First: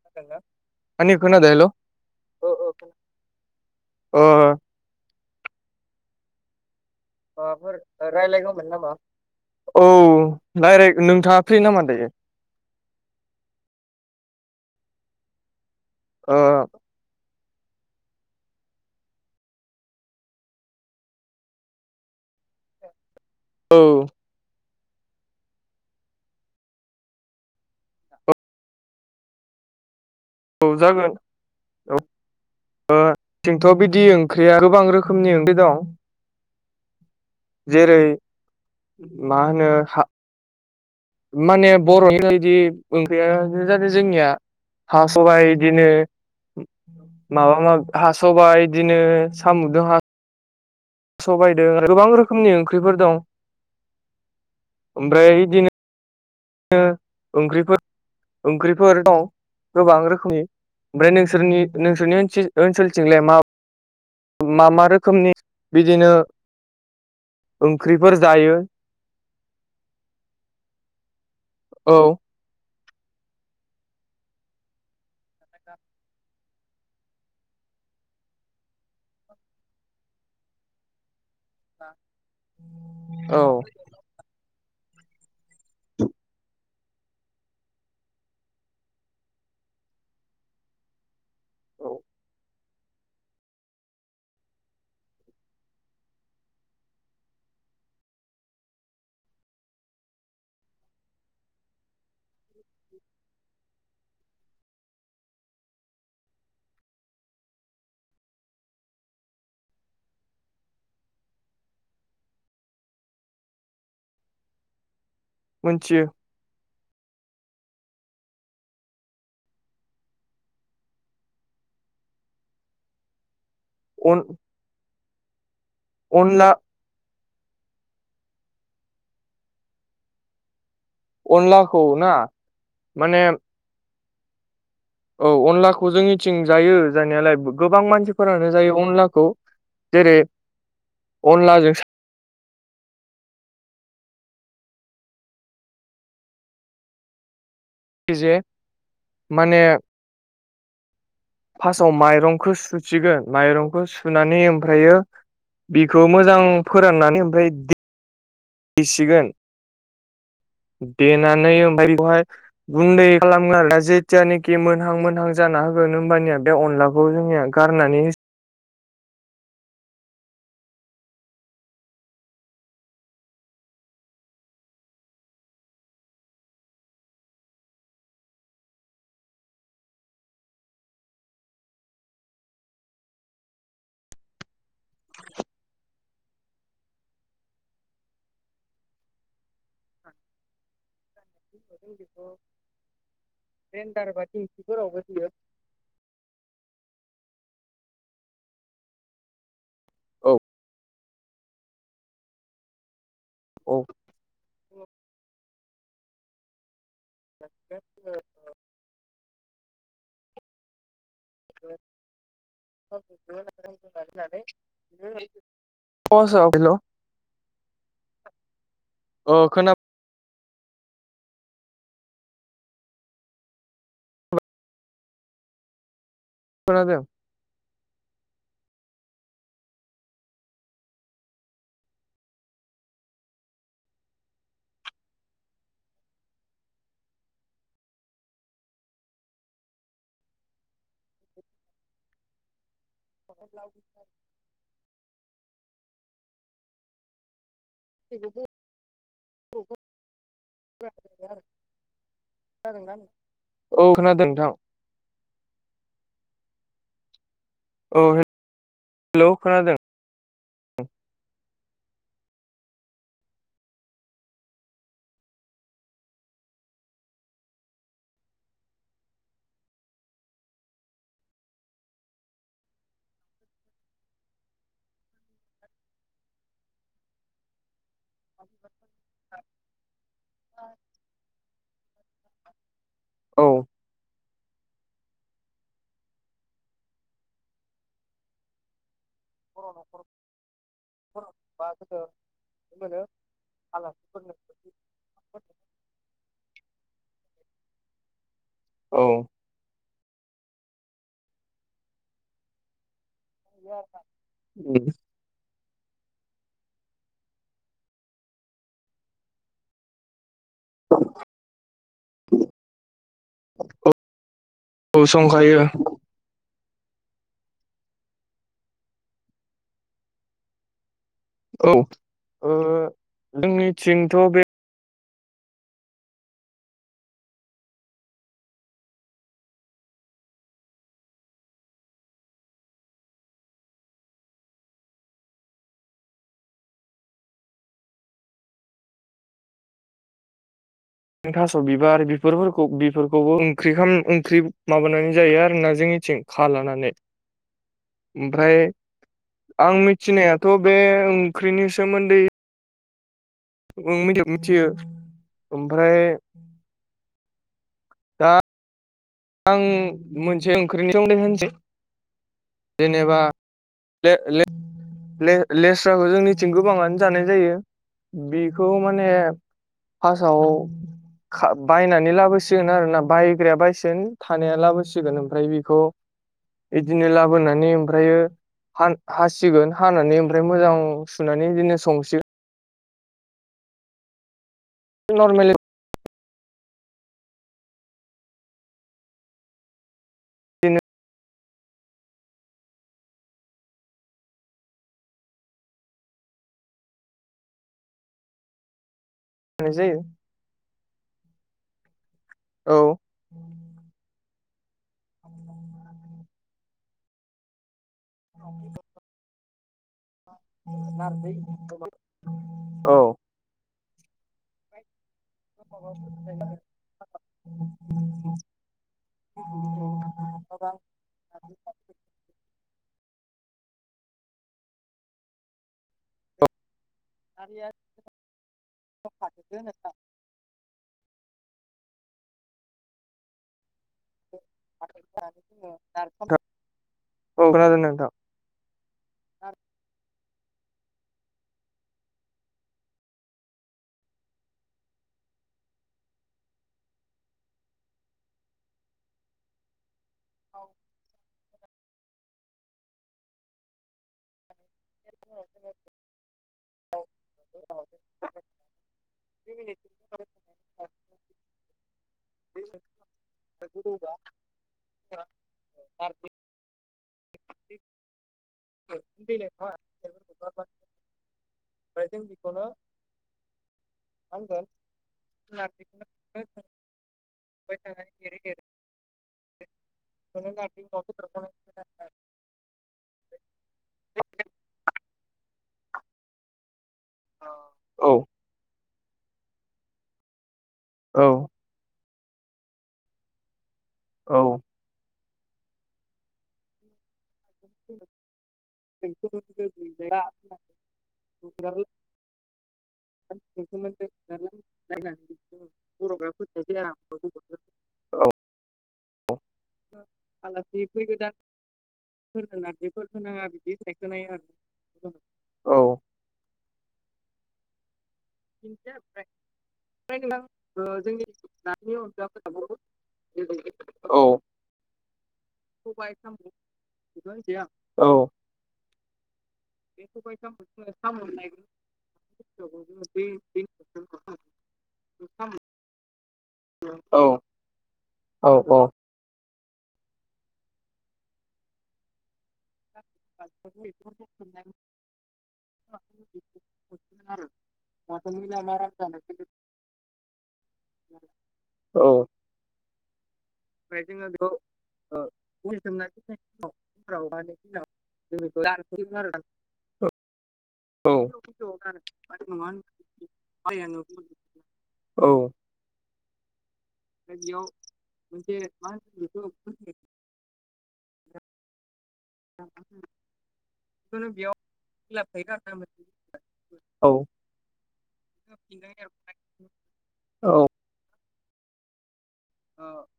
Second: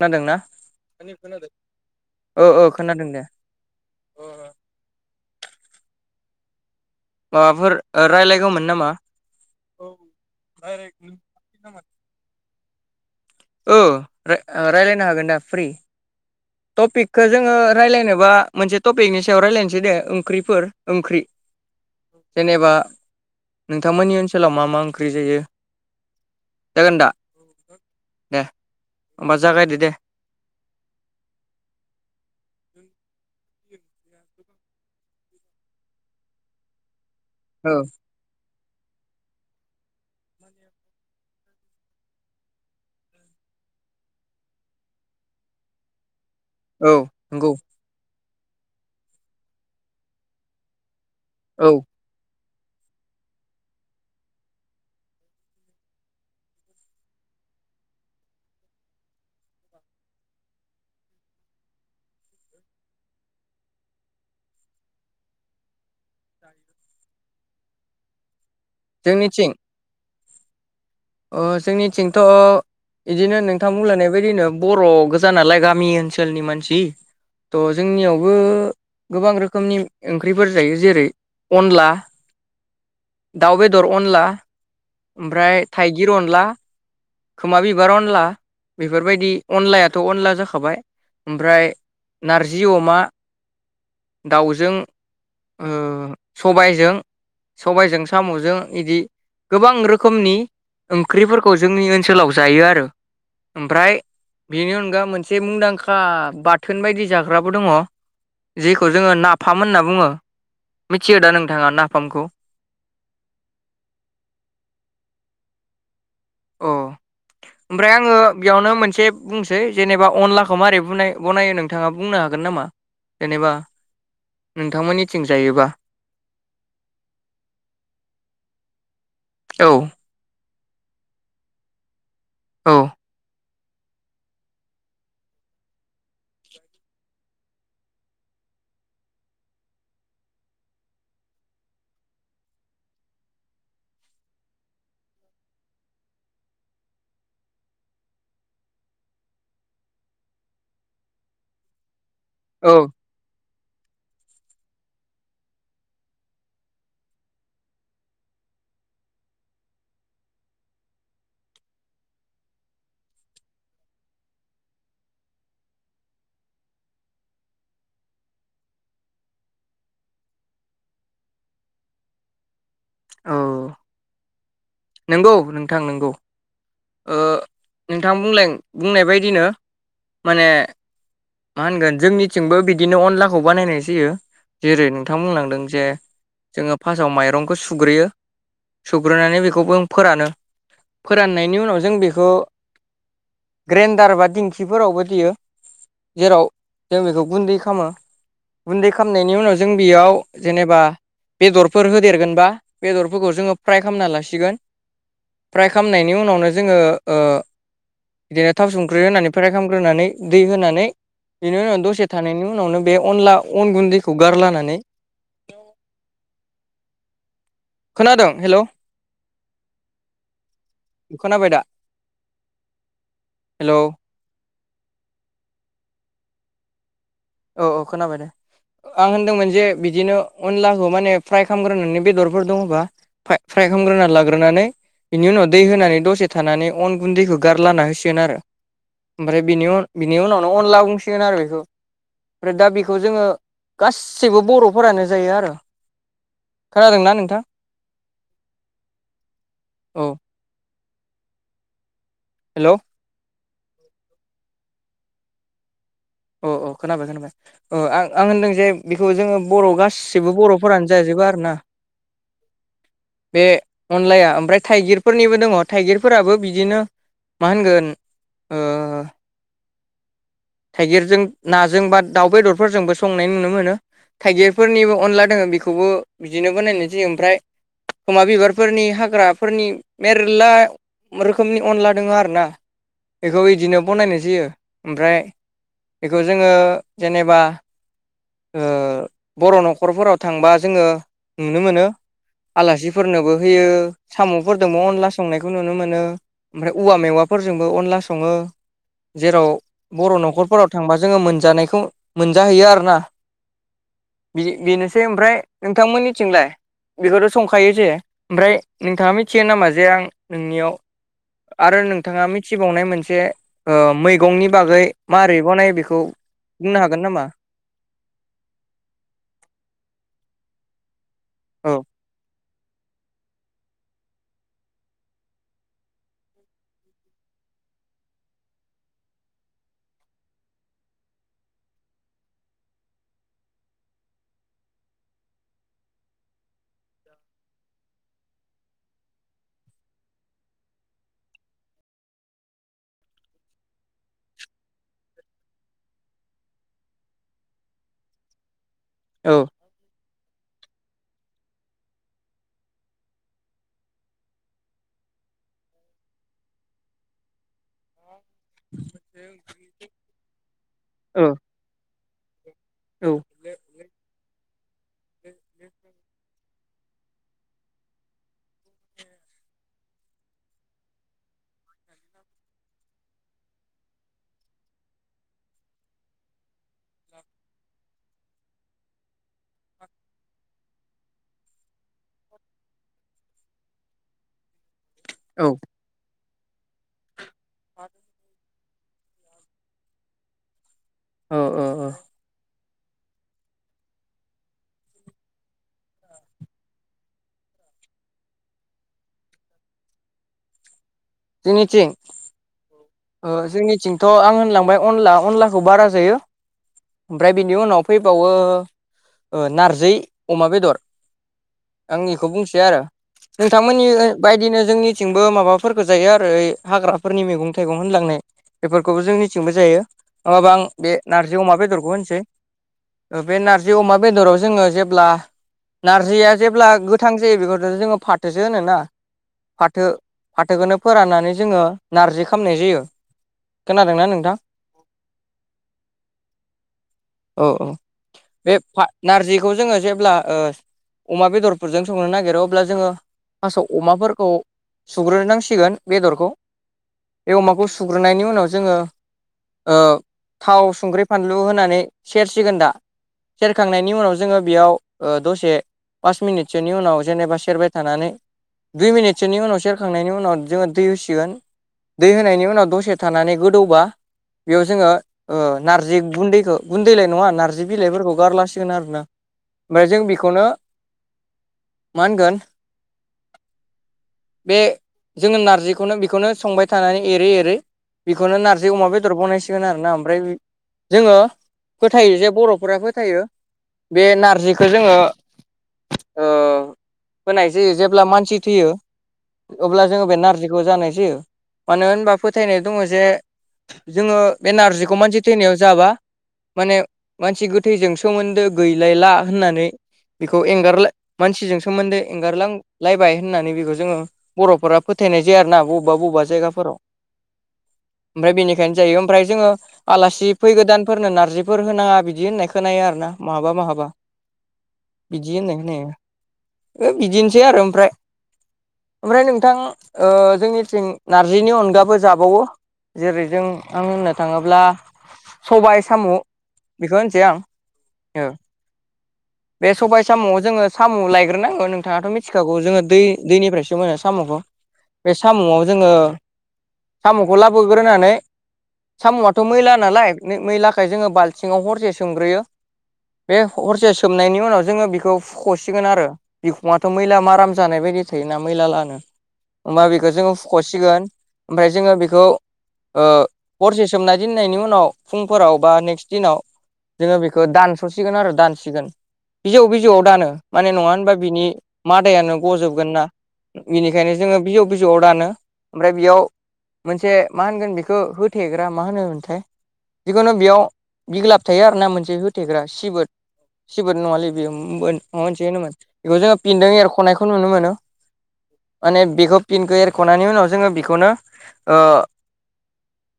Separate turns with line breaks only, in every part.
खोनादोंना?
आंनि
आंनिखौ खोनादों?
हेल' औ
औ-औ खोनादों दे।
अ माबाफोर रायलायगौमोन नामा
ओ
औ डाइरेक्ट नोंथाङा फ्रि नामा दायो?
औ राय-रायलायनो हागोन दा फ्रि।
ओ
तपिकखो जोङो रायज्लायनोबा मोनसे टपिकनि सायाव रायलायनोसै दे ओंख्रिफोर ओंख्रि जेनेबा
औ
नोंथांमोननि ओनसोलाव मा मा ओंख्रि जायो जागोन दा दे होनबा जागायदो दे
औ जागोन औ ओ जोंथ' बिदि ओंख्रिया गोबां रोखोमनि ओंख्रि दं
[inaudible]
जेरै मा होनो [inaudible] हा सबाइ बिदिनो
औ नंगौ
माबा मा हास'बाय बिदिनो साम'जों सबायजों
औ
आरो गोबां रोखोम रोखोमनि ओंख्रिफोर दं ओमफ्राय बिदिनो बिदिनो ओंख्रिफोर ओंख्रिफोर दं गोबां रोखोमनि ओमफ्राय नोंसोरनि नोंसोरनि ओनसोलथिंलाय मा मा मा रोखोमनि बिदिनो ओंख्रिफोर जायो
जोंनिथिं अ
औ
जोंनिथिंथ' बिदिनो नोंथां बुंलांयनाय बायदिनो बर' गोजा नालाय गामि ओनसोलनि मानसि थ' जोंनियावबो गोबां रोखोमनि ओंख्रिफोर जायो जेरै अनला
औ
दाउ बेदर अनला ओमफ्राय थाइगिर अनला खोमा बिबार अनला बेफोरबायदि अनलायाथ' अनला जाखाबाय ओमफ्राय नारजि अमा दाउजों ओ सबायजों सबायजों साम'जों इदि गोबां रोखोमनि ओंख्रिफोरखौ जोंनि ओनसोलाव जायो आरो ओमफ्राय बेनि अनगा मोनसे मुंदांखा बाथोन बायदि जाग्राबो दङ जेखौ जोङो नाफाम होनना बुङो मिथियो दा नोंथाङा नाफामखौ [inaudible]
मोनथियो
अ ओमफ्राय आङो बेयावनो मोनसे बुंसै जेनेबा अनलाखौ मारै बनाय बनायो नोंथाङा बुंनो हागोन हागोन नामा जेनेबा
अन
नोंथांमोननिथिं जायोबा
अनला
औ
अनलाखौ ना
औ
माने औ अनलाखौ जोंनिथिं जायो जानायालाय गोबां मानसिफोरानो जायो अनलाखौ जेरै अनलाजों जे माने फार्स्टआव माइरंखौ
औ
सुसिगोन माइरं खौ सुनानै ओमफ्रायो बिखौ मोजां फोराननानै ओमफ्राय सिगोन
[inaudible]
देनानै ओमफ्राय बेखौहाय गुन्दै खालामो आरो जेथियानखि मोनहां मोनहां जाना होगोन होमबानिया बे अनलाखौ जोंनिया गारनानै
औ नंगौ नोंथां नंगौ नोंथां बुंलाय बुंनाय बायदिनो माने मा होनगोन जोंनिथिंबो बिदिनो अनलाखौ बानायनाय जायो जेरै नोंथां बुंलांदों जे जोङो फार्स्टआव माइरंखौ सुग्रोयो सुग्रोनानै बेखौबो फोरानो। फोराननायनि उनाव जों बेखौ ग्रेन्डार बा दिंखिफोरावबो देयो जेराव जों बेखौ गुन्दै खालामो गुन्दै खालामनायनि उनाव जों बेयाव
औ
जेनेबा बेदरफोर होदेरगोनबा बेदरफोरखौ जोङो
औ
फ्राय खालामना लासिगोन। फ्राय खालामनायनि उनावनो जोङो ओ बिदिनो थाव संख्रि होनानै फ्राय खालामग्रोनानै दै होनानै बेनि उनाव दसे थानायनि उनावनो बे अनला अन गुन्दैखौ गारलानानै
[unintelligible] हेलौ
खोनादों हेलौ
अ' खोनादों।
खोनाबाय दा? हेल'
खोनादों
औ औ खोनाबाय दे। आं होनदोंमोन जे बिदिनो अनलाखौ माने फ्राय खालामग्रोनानै बेदरफोर दङबा फ्राय फ्राय खालामग्रोना लाग्रोनानै बिनि उनाव दै होनानै दसे थानानै अन गुन्दैखौ गारलाना होसिगोन आरो। ओमफ्राय बिनि उनावनो अनला बुंसिगोन आरो बेखौ। ओमफ्राय दा बेखौ जोङो गासिबो बर'फोरानो जायो आरो। खोनादोंना नोंथां?
[unintelligible]
औ हेलौ
औ खोनादों नोंथां।
औ औ खोनाबाय खोनाबाय। ओ
औ
आं -आं होनदों जे बेखौ
हेलौ
जोङो बर'
खोनादों
गासिबो बर'फोरानो जाजोबो आरो ना। बे अनलाया ओमफ्राय थाइगिरफोरनिबो दङ थाइगिरफोराबो बिदिनो मा होनगोन ओ थाइगिरजों नाजों बा दाउ बेदरफोरजोंबो संनाय नुनो मोनो। थाइगिरफोरनिबो अनला दोङो बेखौबो बिदिनो बोनायनाय जायो ओमफ्राय खमा बिबारफोरनि हाग्राफोरनि मेरला रोखोमनि अनला दोङो आरो ना
औ
बेखौ बिदिनो बनायनाय जायो। ओमफ्राय बेखौ जोङो जेनेबा ओ बर' न'खरफोराव थांबा जोङो नुनो मोनो। आलासिफोरनोबो होयो साम'फोरजोंबो अनला संनायखौ नुनो मोनो ओमफ्राय औवा मेवा फोरजोंबो अनला सङो
औ
जेराव बर' न'खर न'खरफोराव थांबा जोङो मोनजानायखौ मोनजाहैयो आरो ना। बेनोसै ओमफ्राय नोंथांमोननिथिंलाय बेखौथ' संखायो जे ओमफ्राय नोंथाङा मिथियो नामा जे आं नोंनियाव आरो नोंथाङा मिथिबावनाय मोनसे ओ मैगंनि बागै
औ
मारै
संखायो
बनायो बेखौ बुंनो हागोन नामा?
औ ओ जोंनिथिंथ' बे थास' बिबार बेफोरखौ बिफोरखौबो ओंख्रि ओंख्रि माबानानै जायो आरो ना जोंनि थिं खा लानानै
[inaudible]
ओमफ्राय
औ
आं मिथिनायाथ' बे ओंख्रिनि सोमोन्दै मिथि मिथियो ओमफ्राय दा आं मोनसे ओंख्रिनि सोमोन्दै
औ
होनसै जेनेबा ले-ले-ले- लेस्राखौ जोंनि थिं गोबाङानो जानाय जायो बेखौ माने फार्स्टआव खा बायनानै लाबोसिगोन आरोना बायग्राया बायसि थानाया लाबोसिगोन ओमफ्राय बेखौ बिदिनो लाबोनानै ओमफ्रायो। हान हासिगोन हानानै ओमफ्राय मोजां सुनानै बिदिनो संसिगोन।
औ
नर्मेल।
[unintelligible]
बिदिनो।
औ-औ-औ।
नाय जायो।
जोंनिथिं?
औ
ओ जोंनिथिंथ' आं होनलांबाय अनला-अनलाखौ बारा जायो ओमफ्राय बिनि उनाव। फैबावो ओ नारजै। अमा बेदर आं इखौ बुंसै आरो
औ
नोंथां। मोननि बायदिनो जोंनिथिंबो माबाफोरखौ जायो आरो हाग्राफोरनि मैगं। लांनाय बेफोरखौबो जोंनिथिंबो जायो नङाबा आं बे नारजि अमा बेदरखौ होनसै। बे नारजि अमा बेदराव जोङो जेब्ला नारजिया जेब्ला गोद। थां जायो बेखौ जोङो फाथोसो होनो ना फाथो-फाथोखौनो फोराननानै। जोङो नारजि खामनाय जायो। खोनादोंना नोंथां
[inaudible]
औ-औ
खोनादों नोंथां।
बे फा नारजिखौ जोङो जेब्ला ओ। अमा बेदरफोरजों संनो नागिरो अब्ला जोङो। फार्सआव अमाफोरखौ सुग्रोनांसिगोन बेदरखौ। बे अमाखौ सुग्रोननायनि उनाव जोङो ओ थाव, संख्रै, फान। लु होनानै सेरसिगोन दा सेरखांनायनि उनाव जोङो बियाव। ओ दसे पास मिनिटसोनि उनाव जेनेबा सेरबाय थानानै। दुइ मिनिटसोनि उनाव सेरखांनायनि उनाव जोङो दै होसिगोन। दै होनायनि उनाव दसे थानानै गोदौबा। बेयाव जोङो ओ नारजि गुन्दैखौ-गुन्दैलाय नङा नारजि बिलाइफोरखौ गारलासि। न आरोना ओमफ्राय जों बेखौनो। मा
ओमफ्राय जों
होनगोन
बेखौनो। मा
बे
होनगोन
जोङो नारजिखौनो बेखौनो संबाय। एरै-एरै
थानानै
बेखौनो
एरै एरै
नारजि अमा बेदर बनायसिगोन आरोना ओमफ्राय।
बेखौनो नारजि अमा
जोङो
बेदर
फोथायो जे बर'फोरा फोथायो। बे नारजिखौ जोङो। ओ होनाय जायो जेब्ला
औ
मानसि थैयो अब्ला जोङो बे नारजिखौ जानाय जायो।
औ
मानो होनबा फोथायनाय दङ जे जोङो बे नारजिखौ मानसि। थैनायाव जाबा माने मानसि गोथैजों सोमोन्दो गैयै‌। लायला होननानै बेखौ एंगारलाय मानसिजों
औ
सोमोन्दो एंगारलां। लायबाय होननानै बेखौ जोङो बर'फोरा फोथायनाय जायो आरोना बबबा-बबबा
बर'फ्रा
जायगा।
[inaudible]
ओमफ्राय बेनिखायनो जायो। ओमफ्राय जोङो आलासि फैगोदानफोरनो नारजिफोर होनाङा बिदि होननाय खोनायो। आरो
बेफोर
ना
होनाङा
माहाबा
बिदि
माहाबा
होननाय खोनायो आरो।
बिदि होननाय
औ
खोनायो ओ बिदिनोसै आरो। ओमफ्राय-ओमफ्राय
ओमफ्राय
नोंथां ओ
नोंथां ओ
जोंनिथिं।
जोंनि
नारजिनि
नानि
अनगाबो जाबावो
थाबावो
जेरै जों आं होननो
औ
थाङोब्ला। सबाय साम' बेखौ होनसै आं औ‌। बे सबाय साम'आव जोङो साम' लायग्रोनांगौ नोंथाङाथ' मिथिखागौ जोङो दै। दैनिफ्रायसो मोनो साम'खौ बे साम'आव जोङो।
औ औ
साम'खौ लाबोग्रोनानै
औ
साम'आथ' मैला। नालाय मैलाखाय जोङो बालथिङाव हरसे सोमग्रोयो। बे हरसे सोमनायनि उनाव जोङो बिखौ हुख'सिगोन आरो बिखुुङाथ' मैला
आरो
माराम जानाय बायदि थायो।
माथो मैला माराम जानाय बादि।
होमबा बेखौ जोङो फुख'सिगोन ओमफ्राय जोङो
औ
बेखौ
ओमफ्राय
ओ हरसे सोमना
जोङो बेखौ
दोननायनि उनाव
ओ
फुंफोराव बा
दै सोमना
नेक्स्ट दिनाव
दोननायनि उनाव
जोङो
हराव बा
बेखौ
नै दिनाव
दानस'सिगोन आरो
जों
दान
बेखौ
सिगोन
रानहोयो आरो
बिजौ बिजौआव दानो माने नङा
औ
होनबा
औ
बिनि
ओमफ्राय
मादायानो गजोबगोन ना बिनिखायनो जोङो बिजौ बिजौआव दानो ओमफ्राय बेयाव मोनसे मा
बेयाव
होनगोन बेखौ
मोनसे
होथेग्रा मा
होनो
होनोमोनथाय
बेखौ
जिखुनु बेयाव बिग्लाब थायो आरोना मोनसे होथेग्रा सिबोद
जिखुनु
सिबोद नङालै बेयो
बेयाव बिलाब
मोनसे
थायो
होनोमोन
आरोना मोनसे
बेखौ जोङो फिन्दों
औ ओ
एरख'नायखौ नुनो मोनो। माने बेखौ फिनखौ एरख' - बेनि उनाव जोङो बेखौनो ओह
ओमफ्राय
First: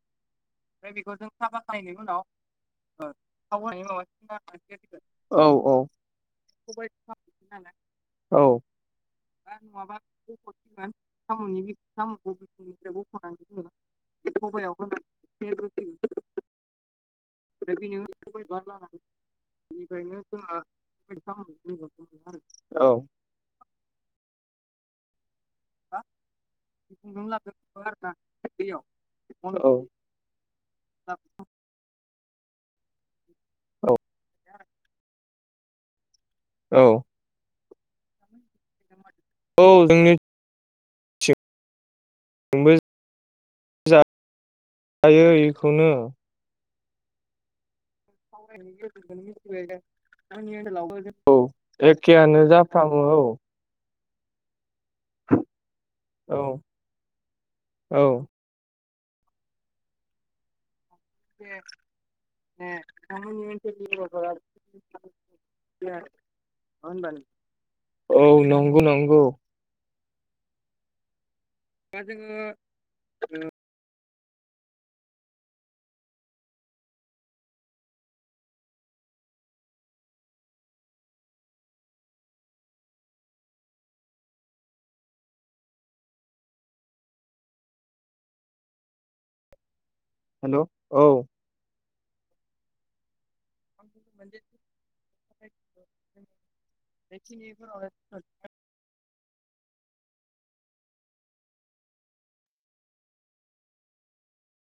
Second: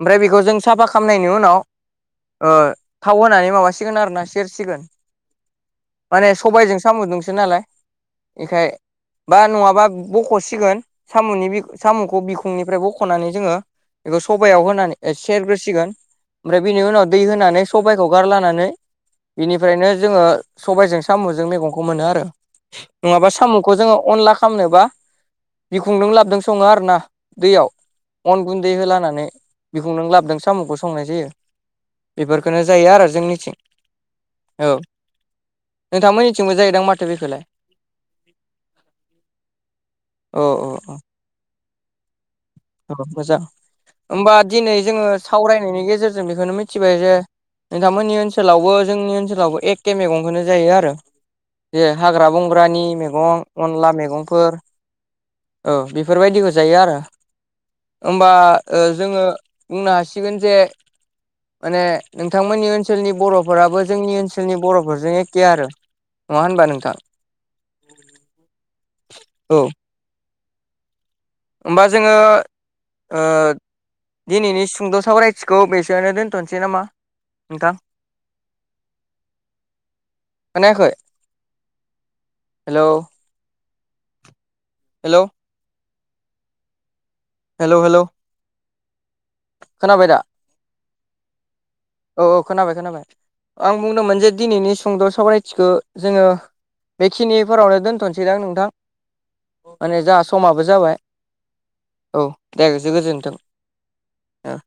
ओमफ्राय- जों साफा
बेखौ
खालामनायनि
जों
उनाव
साफा खालामनायनि उनाव
ओह
ओ
थाव होनानै माबासिगोन आरो ना सेरसिगोन
माबासिगोन आरोना
माने
गोदौगोन
सबायाइजों
औ
सामुजोंसो नालाय
औ
बेखाय बा नङाबा बख'सिगोन सामुनि सामुखौ बिखुंनिफ्राय बख'नानै जोङो बेखौ सबायाव होनानै सेरग्रोसिगोन ओमफ्राय बिनि उनाव दै होनानै
बेनि
सबायखौ
सबाइ बिबार
गारलानानै
लानानै
बेनिफ्रायनो जोङो सबायजों सामुजों मैगंखौ मोनो आरो नङाबा सामुखौ जोङो अनला- - खालामनोबा
औ
बिखुंजों लाबदों सङो आरो ना
खुन्दुं
दैयाव
लाबोजोबो आरोना
अन गुन्दै
दैयाव
होलानानै
औ औ
बिखुंजों लाबदों सामु संनाय जायो। बेफोरखौनो जायो आरो जोंनिथिं औ नोंथांमोननि थिंबो जाहैदां
औ
माथो बेखौलाय।
औ जोंनि [unintelligible]
अ अ अ। औ मोजां होमबा दिनै जोङो
जायो
सावरायनायनि
बेखौनो
गेजेरजों बेखौनो मिथि बायाय [unintelligible] नोंथांमोननि ओनसोलावबो
सावरायनायनि
जोंनि
गेजेरजों
ओनसोलावबो
मिथिबाय
एखे मेगंखौनो
जोंनि
जायो आरो
ओनसोलावबो जों औ
जे हाग्रा
एखेयानो
बंग्रानि
जाफ्रामो औ
मैगं अनला मैगं औ
औ
बेफोरबायदिखौ जायो आरो
औ
ओमबा जोङो बुंनो हासिगोन जे माने नोंथांमोननि ओनसोलनि
नोंथांमोननि
बर'फोराबो
ओनसोलनि
जोंनि
बर'फोरा
ओनसोलनि बर'फोरजों एखे आरो। नङा होनबा नोंथां।
औ नंगौ नंगौ।
औ होमबा जोङो ओह दिनैनि सुंद' सावरायथिखौ बेसेयावनो दोन्थ'नोसै नामा नोंथां। [inaudible] खोनायाखै हेल'? हेल'। हेल' हेल' खोनाबायदा?
हेल' औ
औ औ खोनाबाय खोनाबाय आं बुंदोंमोन जे दिनैनि सुंद' सावरायथिखौ जोङो बेखिनिफोरावनो दोनथ'सैदां नोंथां माने जाहा समाबो जाबाय। औ दाय गोसो गोजोनथों। [unintelligible] [inaudible]